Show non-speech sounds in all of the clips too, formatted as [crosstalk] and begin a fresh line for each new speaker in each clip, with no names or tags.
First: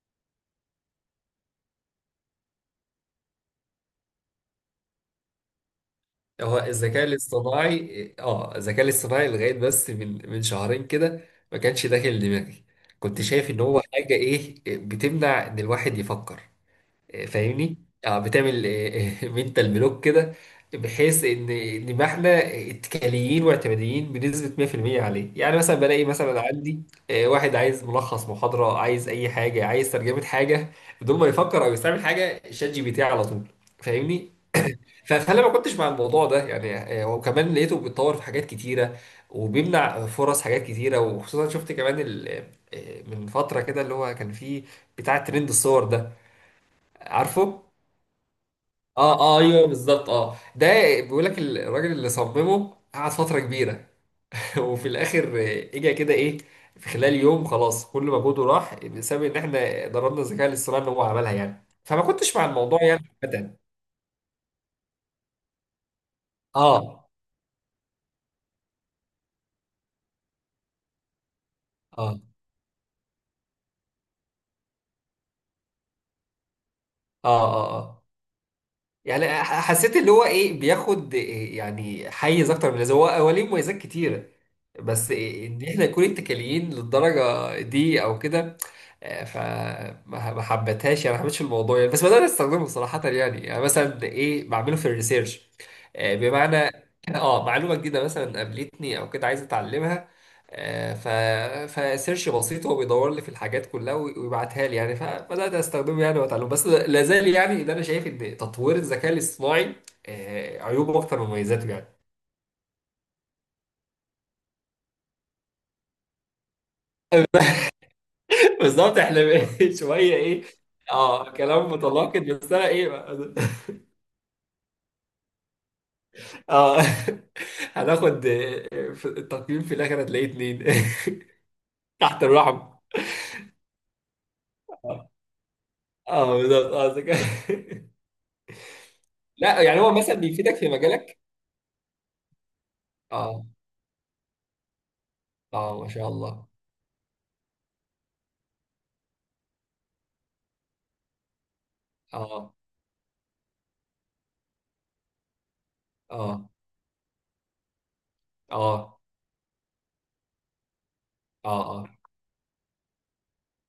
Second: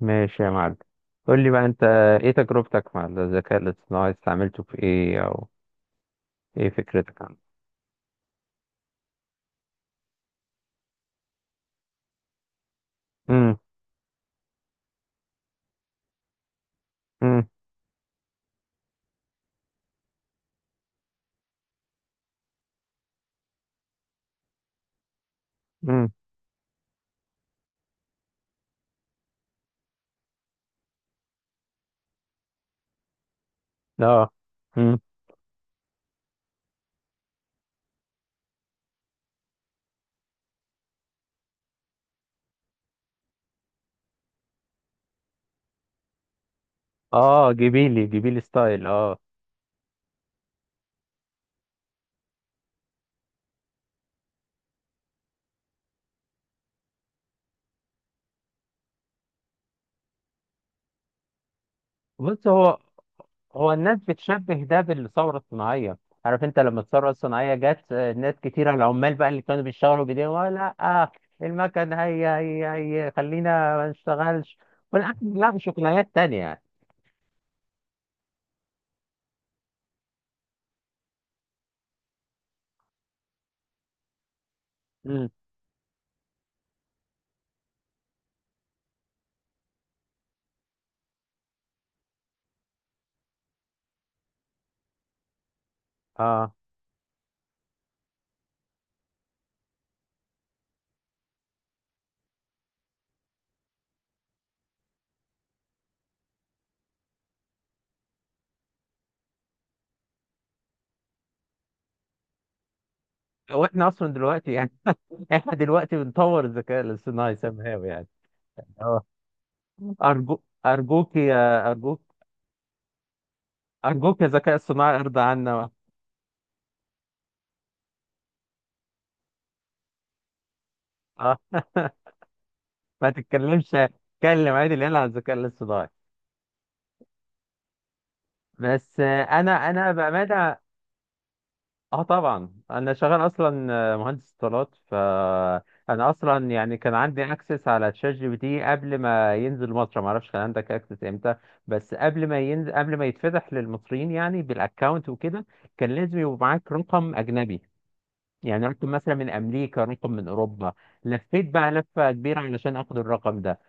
ماشي يا معلم. قول لي بقى انت، ايه تجربتك مع الذكاء الاصطناعي؟ استعملته في ايه، او
هو
ايه
الذكاء
فكرتك عنه؟
الاصطناعي الذكاء الاصطناعي لغايه بس من شهرين كده. ما كانش داخل دماغي، كنت شايف
امم.
ان هو حاجه ايه بتمنع ان الواحد يفكر.
امم.
فاهمني. اه بتعمل منتال بلوك [laughs] كده، بحيث ان ما احنا اتكاليين واعتماديين بنسبه 100% عليه. يعني مثلا بلاقي
امم.
مثلا عندي واحد عايز ملخص محاضره، عايز اي حاجه، عايز ترجمه حاجه، بدون ما يفكر او يستعمل حاجه، شات جي بي تي على طول،
اه.
فاهمني.
امم.
فانا ما كنتش مع الموضوع ده يعني. وكمان لقيته بيتطور في حاجات كتيره وبيمنع فرص حاجات كتيره، وخصوصا شفت كمان من فتره كده اللي هو كان فيه بتاع ترند الصور ده،
اه.
عارفه.
جبيلي جبيلي ستايل،
اه،
اه.
اه، ايوه، بالظبط. اه ده بيقول لك الراجل اللي صممه قعد فتره كبيره [laughs] وفي الاخر اجى كده ايه في خلال يوم، خلاص كل مجهوده راح بسبب ان احنا ضربنا الذكاء الاصطناعي ان هو عملها يعني. فما كنتش مع
بص، هو
الموضوع يعني ابدا.
هو الناس بتشبه ده بالثوره الصناعيه. عارف انت لما
اه.
الثوره الصناعيه جت، ناس كتيره، العمال بقى اللي كانوا بيشتغلوا بايديهم، لا، آه، المكن
اه.
هي خلينا ما نشتغلش، والأكل، لا شغلانات تانية يعني."
اه. اه. آه. يعني حسيت اللي هو ايه بياخد إيه يعني حيز اكتر من اللازم. هو ليه مميزات كتيره، بس
امم.
إيه ان احنا نكون اتكاليين للدرجه دي او كده. آه، فما ما حبتهاش يعني، ما حبيتش الموضوع يعني. بس بدأت استخدمه صراحه، يعني مثلا ايه بعمله في الريسيرش.
اه.
بمعنى اه معلومه جديده مثلا قابلتني او كده، عايز اتعلمها. آه، ف فسيرش بسيط هو بيدور لي في الحاجات كلها ويبعتها لي يعني. فبدات استخدمه يعني واتعلم، بس لا زال يعني اللي انا شايف ان تطوير الذكاء الاصطناعي عيوبه اكتر من مميزاته يعني.
واحنا اصلا دلوقتي يعني، احنا دلوقتي بنطور الذكاء الاصطناعي
[laughs]
سامهاوي يعني.
بالظبط،
اه.
احنا [laughs] شويه
ارجو
ايه.
ارجوك
اه،
يا
كلام متناقض، بس انا ايه بقى؟ [laughs]
ارجوك يا ذكاء اصطناعي ارضى عنا.
اه. [laughs] هناخد في التقييم في الاخر هتلاقيه اتنين
اه.
[laughs]
[laughs]
تحت الرحم.
ما تتكلمش، اتكلم عادي العيال على
اه
الذكاء الاصطناعي.
بالظبط. اه ذكاء [laughs]
بس
لا،
انا
يعني هو
انا
مثلا بيفيدك
بامانه،
في مجالك.
اه طبعا انا شغال
اه.
اصلا مهندس اتصالات.
اه، ما شاء
فانا
الله.
اصلا يعني كان عندي اكسس على تشات جي بي تي قبل ما ينزل مصر. ما اعرفش كان عندك اكسس امتى؟ بس قبل ما
اه.
ينزل، قبل ما يتفتح للمصريين يعني بالاكونت وكده، كان لازم يبقى
اه.
معاك رقم اجنبي، يعني رقم
اه.
مثلا من امريكا، رقم من اوروبا. لفيت بقى
اه. اه.
لفه كبيره علشان اخد الرقم ده.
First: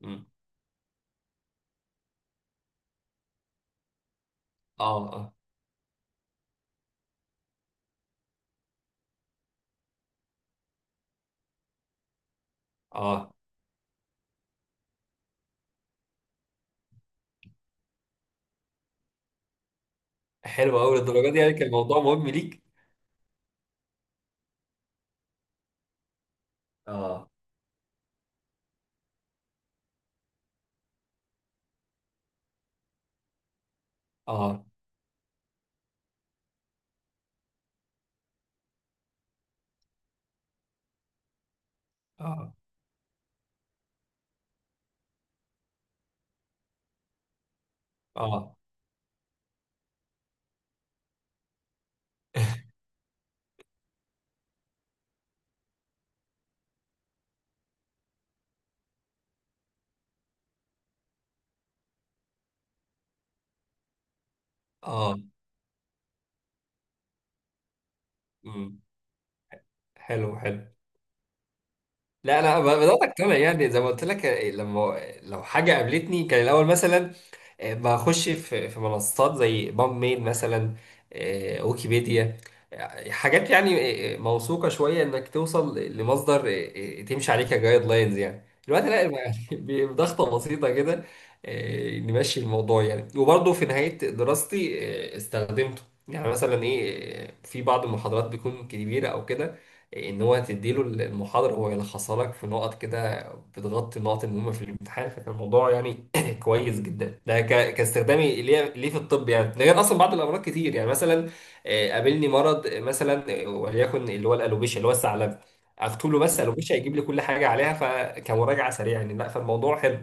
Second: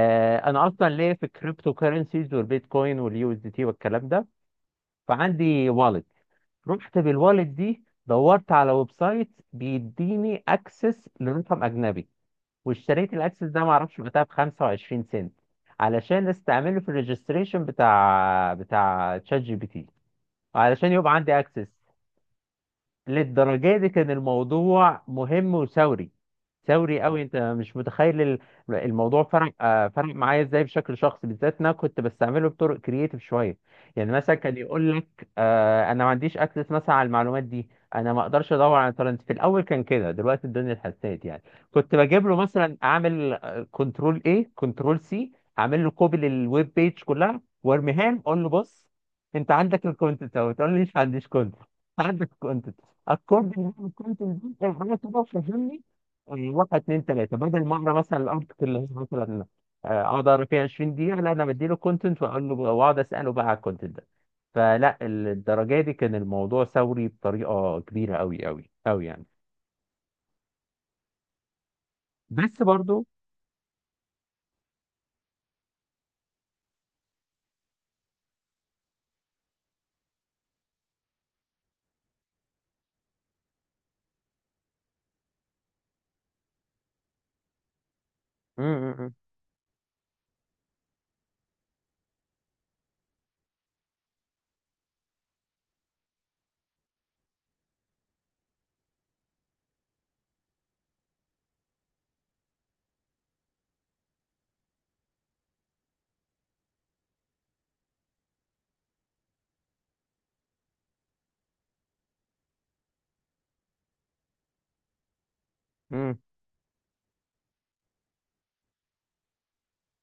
مم.
انا اصلا ليا في الكريبتو كارنسيز والبيتكوين واليو اس دي تي والكلام ده،
اه. اه.
فعندي والت. رحت بالوالت دي، دورت على ويب سايت بيديني اكسس لرقم اجنبي، واشتريت
اه.
الاكسس ده، معرفش وقتها، ب 25 سنت، علشان استعمله في الريجستريشن بتاع تشات جي بي تي،
حلو
علشان
قوي،
يبقى
للدرجه دي
عندي
يعني كان
اكسس.
الموضوع مهم ليك؟
للدرجة دي كان الموضوع مهم وثوري. ثوري قوي.
اه.
انت مش متخيل الموضوع فرق فرق معايا ازاي بشكل شخصي، بالذات ان انا كنت بستعمله بطرق كرييتيف شويه. يعني مثلا كان
اه.
يقول لك انا ما عنديش اكسس مثلا على المعلومات دي، انا ما اقدرش ادور على ترند. في الاول كان كده، دلوقتي الدنيا اتحسنت يعني. كنت بجيب له
اه.
مثلا، اعمل كنترول ايه، كنترول سي، اعمل له كوبي للويب بيج كلها وارميها له، اقول له
اه.
بص انت عندك الكونتنت اهو، تقول لي مش عنديش كونتنت؟ عندك. اكورد ان انا كنت نزلت انا كده فهمني، واحد اتنين تلاته، بدل ما اقرا مثلا الارتكل اللي هي مثلا اقعد اقرا فيها 20 دقيقه، لا انا بديله كونتنت واقول له، واقعد اساله بقى على الكونتنت ده. فلا،
اه.
الدرجه دي كان الموضوع ثوري بطريقه كبيره قوي قوي
مم.
قوي يعني.
حلو حلو. لا لا،
بس
بدات
برضو.
اقتنع يعني. زي ما قلت لك، لما لو حاجه قابلتني كان الاول مثلا بخش في منصات زي بام ميل مثلا، ويكيبيديا، حاجات يعني موثوقه شويه، انك توصل لمصدر تمشي عليه كجايد لاينز يعني. دلوقتي
مم.
لا،
مم.
يعني [laughs] بضغطه بسيطه كده نمشي الموضوع يعني. وبرضه في نهايه دراستي استخدمته. يعني مثلا ايه في بعض المحاضرات بتكون كبيره او كده، ان هو تديله المحاضره هو يلخصها لك في نقط كده بتغطي النقط المهمه في الامتحان. فكان الموضوع يعني [clears throat] كويس جدا ده، كاستخدامي ليه في الطب يعني. ده غير اصلا بعض الامراض كتير يعني. مثلا قابلني مرض مثلا وليكن اللي هو الالوبيشيا، اللي هو الثعلب. اكتب
مم.
له بس الوبيشيا يجيب لي كل حاجه عليها، فكمراجعه سريعه يعني. لا، فالموضوع حلو.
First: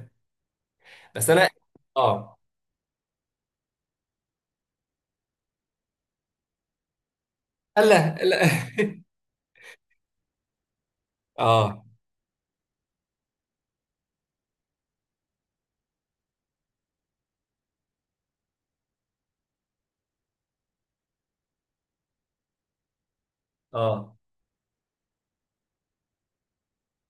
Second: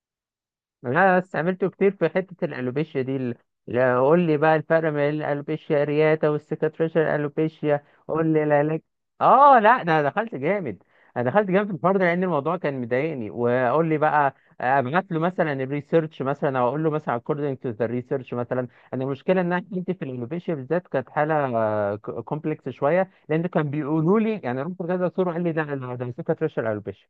انا
بس انا.
استعملته كتير في
اه
حته الالوبيشيا دي لا، قول لي بقى الفرق بين الالوبيشيا رياتا والسكاتريشن الالوبيشيا،
لا
قول لي
لا.
العلاج. اه لا، ده انا دخلت جامد. انا
[laughs]
دخلت جامد في
اه.
الحوار ده، لان الموضوع كان مضايقني. وقول لي بقى ابعت له مثلا الريسيرش، مثلا او اقول له مثلا according to the research مثلا. انا المشكله ان انا كنت في الالوبيشيا بالذات، كانت حاله كومبلكس شويه، لان كان
اه.
بيقولوا لي يعني، رحت لكذا دكتور وقال لي ده ده سكاتريشن الالوبيشيا.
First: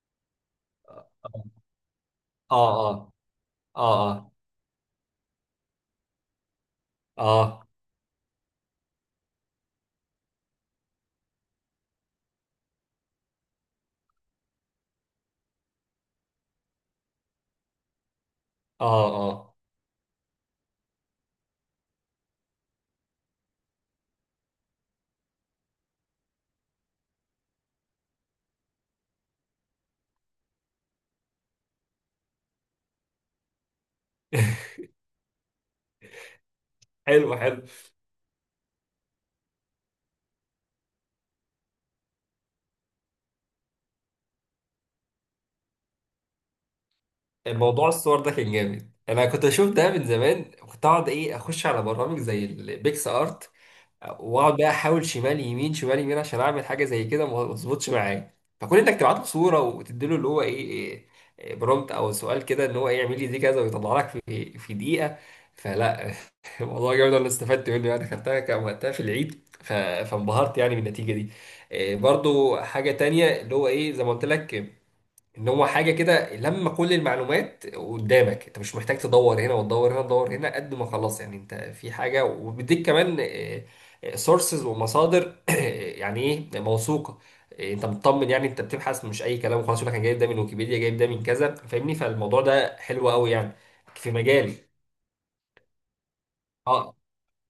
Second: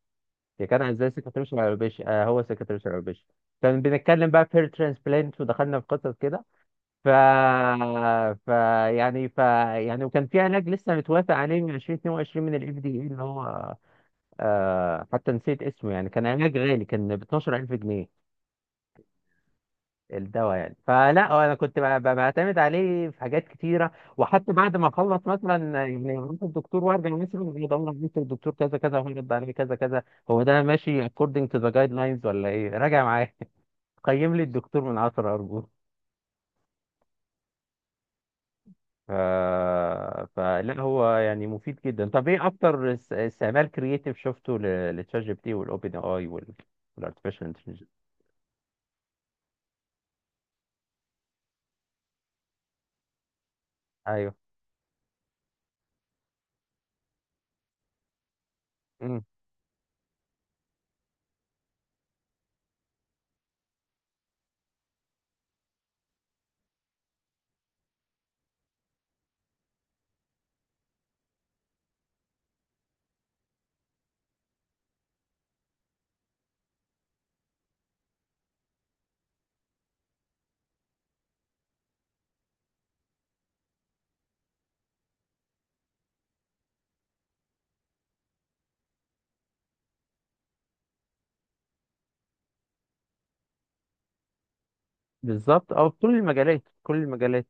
هي كان ازاي سكرتير شعوبيش، آه هو
اه.
سكرتير
اه.
شعوبيش. كان بنتكلم
اه.
بقى في ترانسبلانت ودخلنا في قصص كده. ف
اه.
ف يعني، يعني، وكان في علاج لسه متوافق عليه من 2022 من الاف دي اي اللي هو، آه، حتى نسيت اسمه يعني. كان علاج غالي، كان ب 12000 جنيه
اه. اه. اه.
الدواء يعني. فلا انا كنت بعتمد عليه في حاجات كتيره، وحتى بعد ما اخلص مثلا، يعني اروح الدكتور وارجع مثلا، يدور على الدكتور كذا كذا، هو رد عليه كذا كذا، هو ده ماشي according to the guidelines ولا ايه، راجع معايا. [laughs] قيم لي الدكتور من 10 ارجوك.
[laughs] حلو حلو.
ف... فلا هو يعني مفيد جدا. طب ايه اكتر استعمال كرييتيف شفته لتشات جي بي تي والاوبن اي والارتفيشال
موضوع
انتليجنس؟
الصور ده كان جامد، انا كنت اشوف ده من زمان، كنت اقعد ايه اخش على برامج زي البيكس ارت
ايوه.
واقعد بقى احاول شمال يمين شمال يمين عشان اعمل حاجه زي كده، ما ما تظبطش معايا. فكون انك تبعت
مم.
له صوره وتديله اللي هو ايه, إيه إيه برومبت او سؤال كده ان هو ايه يعمل لي دي كذا ويطلع لك في دقيقه. فلا [laughs] الموضوع جامد، انا استفدت منه يعني. خدتها كان وقتها في العيد فانبهرت يعني بالنتيجه دي. إيه برضو حاجه تانية، اللي هو ايه زي ما قلت لك، ان هو حاجه كده، لما كل المعلومات قدامك انت مش محتاج تدور هنا وتدور هنا وتدور هنا قد ما خلاص يعني، انت في حاجه وبيديك كمان سورسز ومصادر [coughs] [clears throat] يعني ايه موثوقه، انت مطمن يعني انت بتبحث مش اي كلام، خلاص يقول لك انا جايب ده من ويكيبيديا، جايب ده من كذا، فاهمني. فالموضوع ده حلو قوي يعني في مجالي.
بالظبط، اه، في كل المجالات،
اه.
كل المجالات.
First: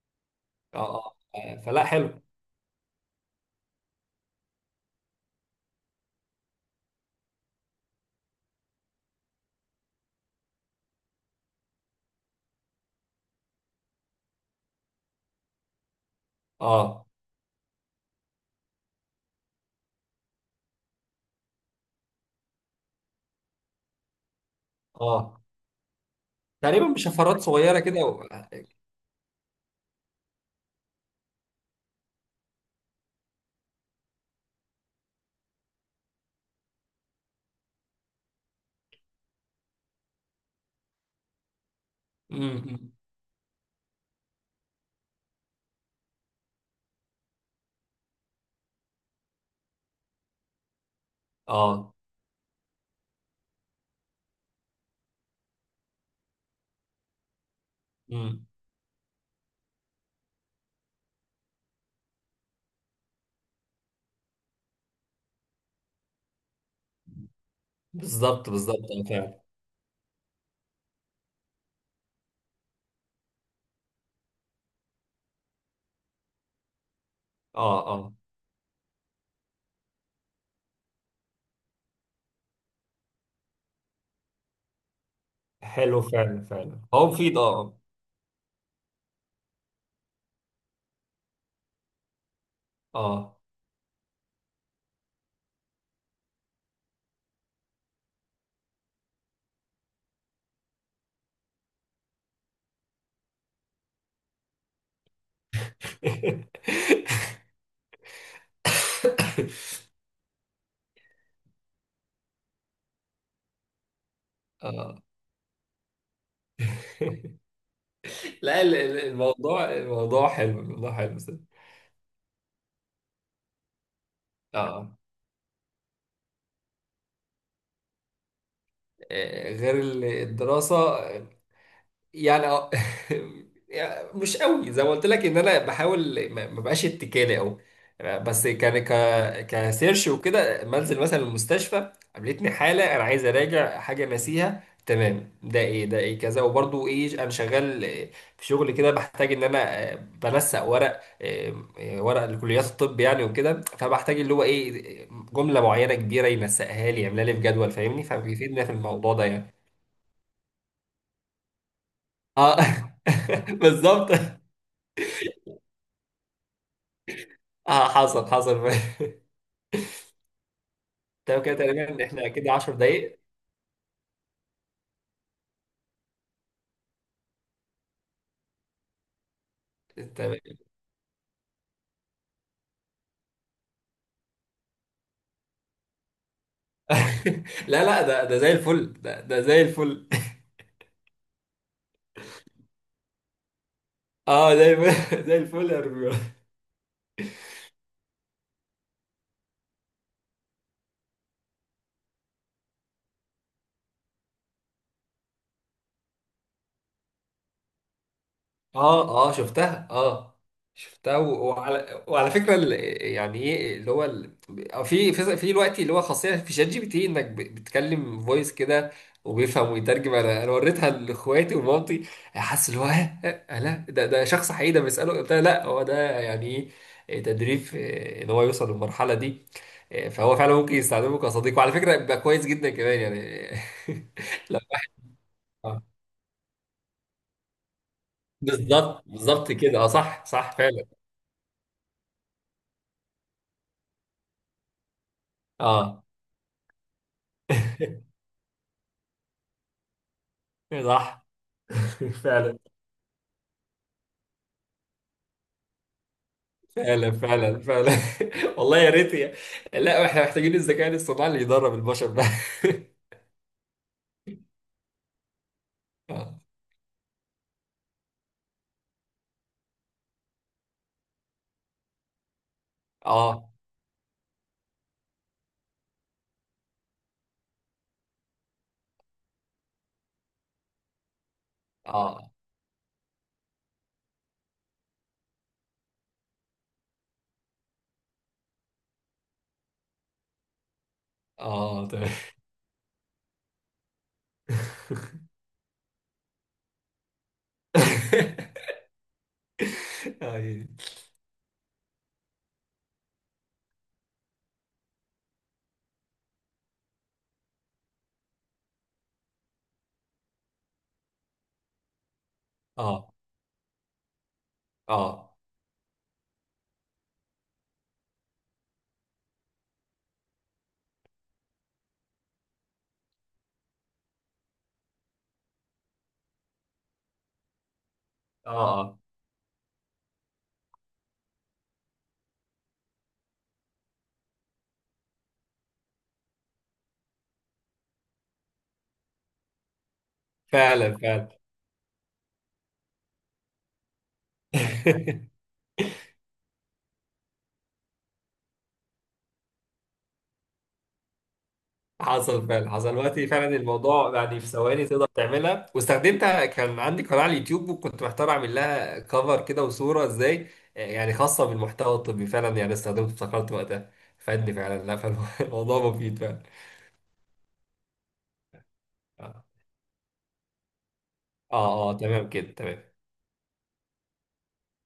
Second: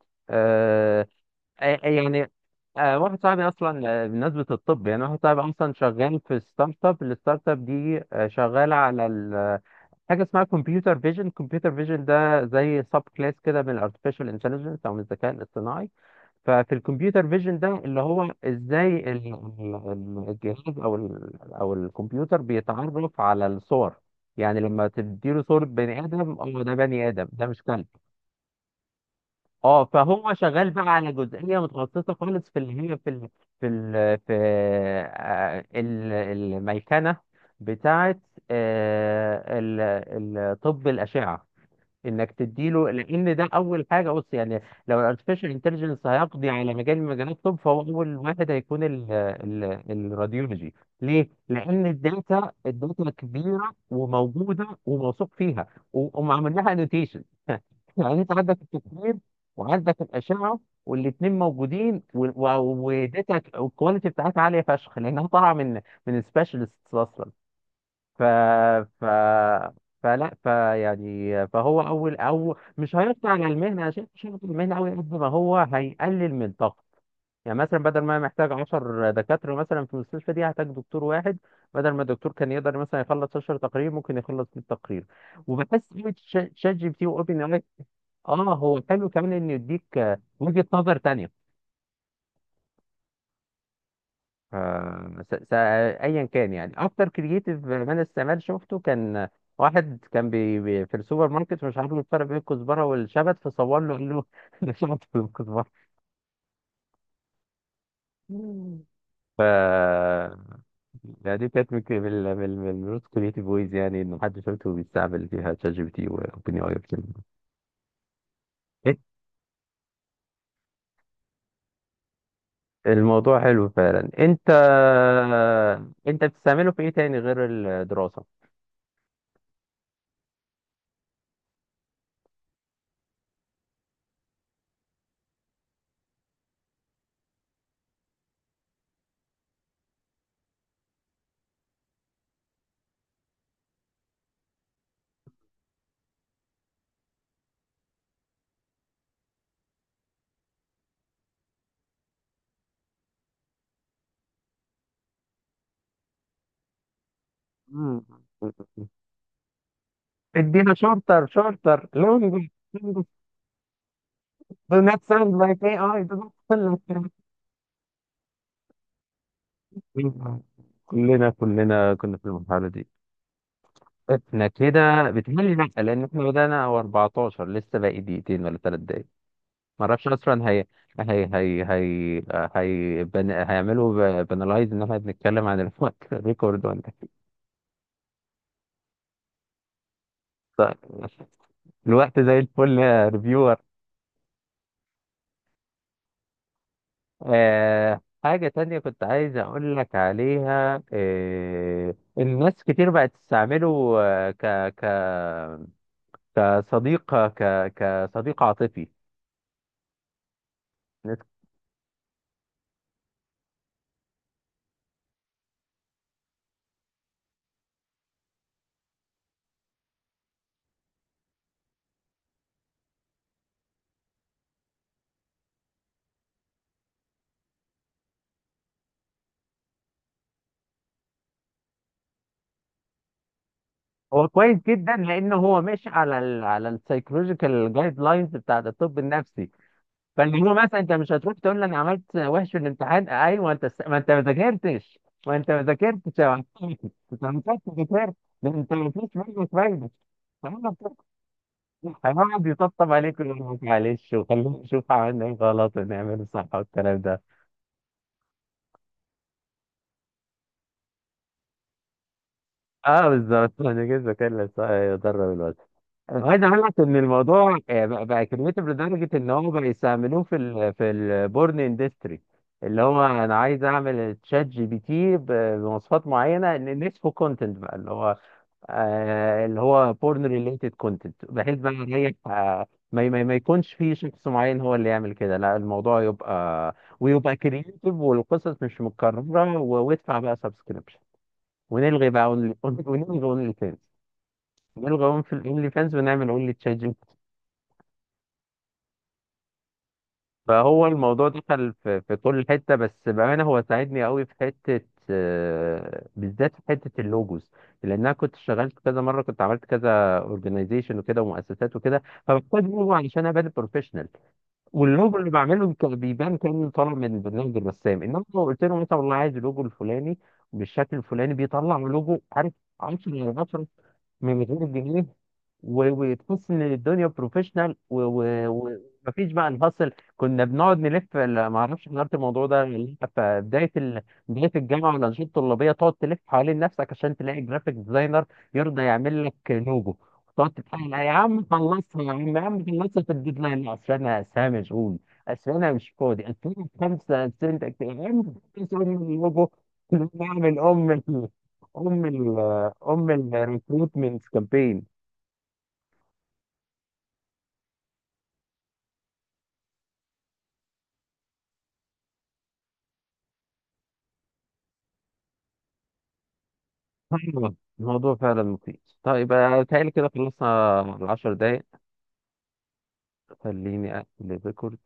اه.
آه.
اه.
آه.
فلا
آه،
حلو.
يعني، واحد صاحبي اصلا، بمناسبه الطب يعني، واحد صاحبي اصلا شغال في ستارت اب، الستارت اب دي شغاله على حاجه اسمها كمبيوتر فيجن. كمبيوتر فيجن ده زي سب كلاس كده من الارتفيشال انتليجنس، او من الذكاء الاصطناعي. ففي
اه.
الكمبيوتر فيجن ده اللي هو ازاي الجهاز او الكمبيوتر بيتعرف على الصور، يعني لما
اه.
تديله صورة بني آدم، اه ده
تقريبا
بني آدم،
بشفرات
ده مش
صغيره
كلب.
كده و... آه،
اه. فهو شغال بقى على جزئيه متخصصه خالص في اللي هي في الميكنه بتاعه آه، ال- طب الاشعه. انك
م-
تديله،
م.
لان ده اول حاجه، بص يعني، لو الارتفيشال انتليجنس هيقضي على مجال من مجالات الطب، فهو اول واحد هيكون ال ال الراديولوجي. ليه؟ لان
اه.
الداتا، الداتا كبيره وموجوده وموثوق فيها، وهم عملناها انوتيشن. [laughs] يعني انت
م.
عندك التصوير وعندك الاشعه، والاثنين موجودين، وداتا الكواليتي بتاعتها عاليه فشخ، لانها طالعه من من سبيشالست اصلا. ف
بالظبط بالظبط،
ف
فعلا.
فلا فهو اول، او مش هيقطع على المهنه، عشان مش هيقطع المهنه قوي قد ما هو هيقلل من طاقته. يعني مثلا
اه.
بدل
اه.
ما محتاج 10 دكاتره مثلا في المستشفى دي، هحتاج دكتور واحد. بدل ما الدكتور كان يقدر مثلا يخلص 10 تقارير، ممكن يخلص 100 تقرير. وبحس
حلو
قوي
فعلا،
شات
فعلا
جي بي تي
هو مفيد.
واوبن اي،
اه.
اه هو حلو كمان انه يديك وجهه نظر تانيه.
اه.
ف- ايا كان، يعني اكتر كرييتيف مان استعمال شفته كان واحد كان بي بي في السوبر ماركت، مش عارف الفرق بين الكزبره والشبت، فصور له قال له [laughs] ده شبت ولا كزبره.
[laughs]
ف يعني دي كانت من الروت كرييتيف ويز، يعني انه محدش شفته
اه.
بيستعمل فيها شات جي بي تي واوبن
لا،
اي.
الموضوع حلو، الموضوع حلو صدق.
الموضوع حلو فعلا. انت،
اه
انت بتستعمله في ايه تاني غير الدراسه؟
غير الدراسة يعني. اه [laughs] يعني مش قوي، زي ما قلت لك ان انا بحاول ما بقاش اتكالي او. بس كان كسيرش وكده، منزل مثلا المستشفى قابلتني حاله انا عايز اراجع حاجه ناسيها، تمام ده ايه، ده ايه كذا. وبرضو ايه انا شغال في شغل كده بحتاج ان انا بنسق ورق، ورق لكليات الطب يعني وكده. فبحتاج اللي هو ايه جمله معينه كبيره ينسقها لي، يعملها لي في جدول،
مم.
فاهمني. فبيفيدنا في الموضوع ده يعني.
ادينا شورتر، شورتر، لونج،
اه
لونج،
[laughs] بالظبط.
do not sound like AI, do not sound like
اه، حصل حصل [laughs]
AI. كلنا،
تمام كده
كلنا
تقريبا،
كنا في
احنا كده
المرحلة
10
دي.
دقايق.
احنا كده بتهيألي، لأ، لأن احنا بدأنا هو 14، لسه باقي دقيقتين ولا تلات دقايق. معرفش
تمام.
أصلا. هي هي هي هي هيعملوا بنلايز إن احنا بنتكلم عن الوقت [laughs] ريكورد، ولا
[laughs]
إيه؟
لا لا، ده زي الفل، ده زي الفل.
طيب. الوقت زي الفل يا ريفيو.
[laughs] اه، زي الفل [laughs] زي الفل يا رجولة.
آه، حاجة تانية كنت عايز أقول لك عليها، آه، الناس كتير بقت تستعمله آه، ك ك كصديق، كصديق عاطفي.
اه. اه، شفتها. اه، شفتها. و- وعلى فكره يعني ايه اللي هو أو في دلوقتي اللي هو خاصيه في شات جي بي تي، انك بتكلم فويس كده وبيفهم ويترجم. انا وريتها لاخواتي ومامتي، حاسس اللي هو لا ده، شخص حقيقي ده بيساله. قلت لها لا، هو ده يعني ايه تدريب ان هو يوصل للمرحله دي. فهو فعلا ممكن يستخدمه كصديق، وعلى فكره بيبقى كويس جدا كمان يعني
هو
[laughs]
كويس
لا.
جدا، لأنه هو
آه.
ماشي على ال على السايكولوجيكال جايد لاينز بتاعت الطب
بالظبط
النفسي.
بالظبط كده. اه صح
فاللي
صح
هو مثلا،
فعلا.
أنت مش هتروح تقول لي أنا عملت وحش في الامتحان، أيوه أنت، ما أنت ما ذاكرتش، ما أنت ما
اه
ذاكرتش يا معلم. [laughs] أنت ما كنتش ذاكرت،
[laughs]
ده أنت ما فيش منك فايدة.
صح.
هيقعد
فعلا
يطبطب عليك، ويقول لك معلش وخلينا نشوف عملنا ايه غلط ونعمله صح، والكلام
فعلا
ده.
فعلا فعلا [laughs] والله يا ريت يا. لا، احنا محتاجين الذكاء الاصطناعي اللي يدرب البشر ده [laughs]
اه بالظبط. [laughs] انا جيت بكلم صح يضرب الواد. انا عايز
اه.
اقول لك ان الموضوع بقى كريتيف، لدرجه ان هو بقى يستعملوه في ال في البورن اندستري. اللي هو انا
اه.
عايز اعمل تشات جي بي تي بمواصفات معينه، ان نسفه كونتنت بقى، اللي هو اللي هو بورن ريليتد كونتنت، بحيث بقى نريح
اه.
ما يكونش في شخص معين هو اللي يعمل كده، لا الموضوع يبقى ويبقى كرييتيف والقصص مش متكررة، وادفع بقى سبسكريبشن،
اه، تمام
ونلغي بقى [laughs] ونلغي اونلي فانز، نلغي اونلي فانز ونعمل اونلي تشات.
[laughs] اه.
فهو الموضوع دخل في، في كل حتة. بس بأمانة هو ساعدني قوي في حتة، بالذات في حتة اللوجوز، لأن أنا كنت اشتغلت كذا مرة، كنت عملت كذا اورجنايزيشن وكده ومؤسسات وكده، فبحتاج لوجو
اه.
علشان أبان بروفيشنال. واللوجو اللي
اه.
بعمله كان بيبان كأنه طالع من برنامج الرسام، إنما لو قلت له مثلا والله عايز اللوجو الفلاني بالشكل الفلاني، بيطلع لوجو، عارف، 10 على 10، من غير الجنيه، و- وتحس ان الدنيا بروفيشنال،
اه.
ومفيش بقى الهصل. كنا بنقعد نلف ما اعرفش حضرت الموضوع ده ولا لأ، في بدايه بدايه الجامعه والانشطه الطلابيه، تقعد تلف حوالين نفسك عشان تلاقي جرافيك ديزاينر يرضى يعمل لك لوجو. تقعد تتحايل
فعلا
عليه، يا
فعلا
عم خلصها يا عم، يا عم خلصها في الديدلاين، لا، اصل انا، اصل انا مشغول،
[laughs]
اصل انا مش فاضي، اصل انا خمسه سنت. يا عم خلص ام اللوجو. [laughs] نعمل ام ال ام ال
حصل فعلا، حصل
ام
دلوقتي فعلا. الموضوع
الريكروتمنت
يعني في ثواني
كامبين.
تقدر تعملها، واستخدمتها. كان عندي قناة على اليوتيوب وكنت محتار اعمل لها كفر كده وصورة ازاي، يعني خاصة بالمحتوى الطبي، فعلا يعني استخدمته افتكرت وقتها فادني فعلا. لا، فالموضوع [laughs] مفيد فعلا.
أيوة، الموضوع فعلا مفيد. طيب،
اه.
بيتهيألي كده خلصنا العشر
اه.
دقايق.
تمام كده، تمام.
خليني أقفل الريكورد.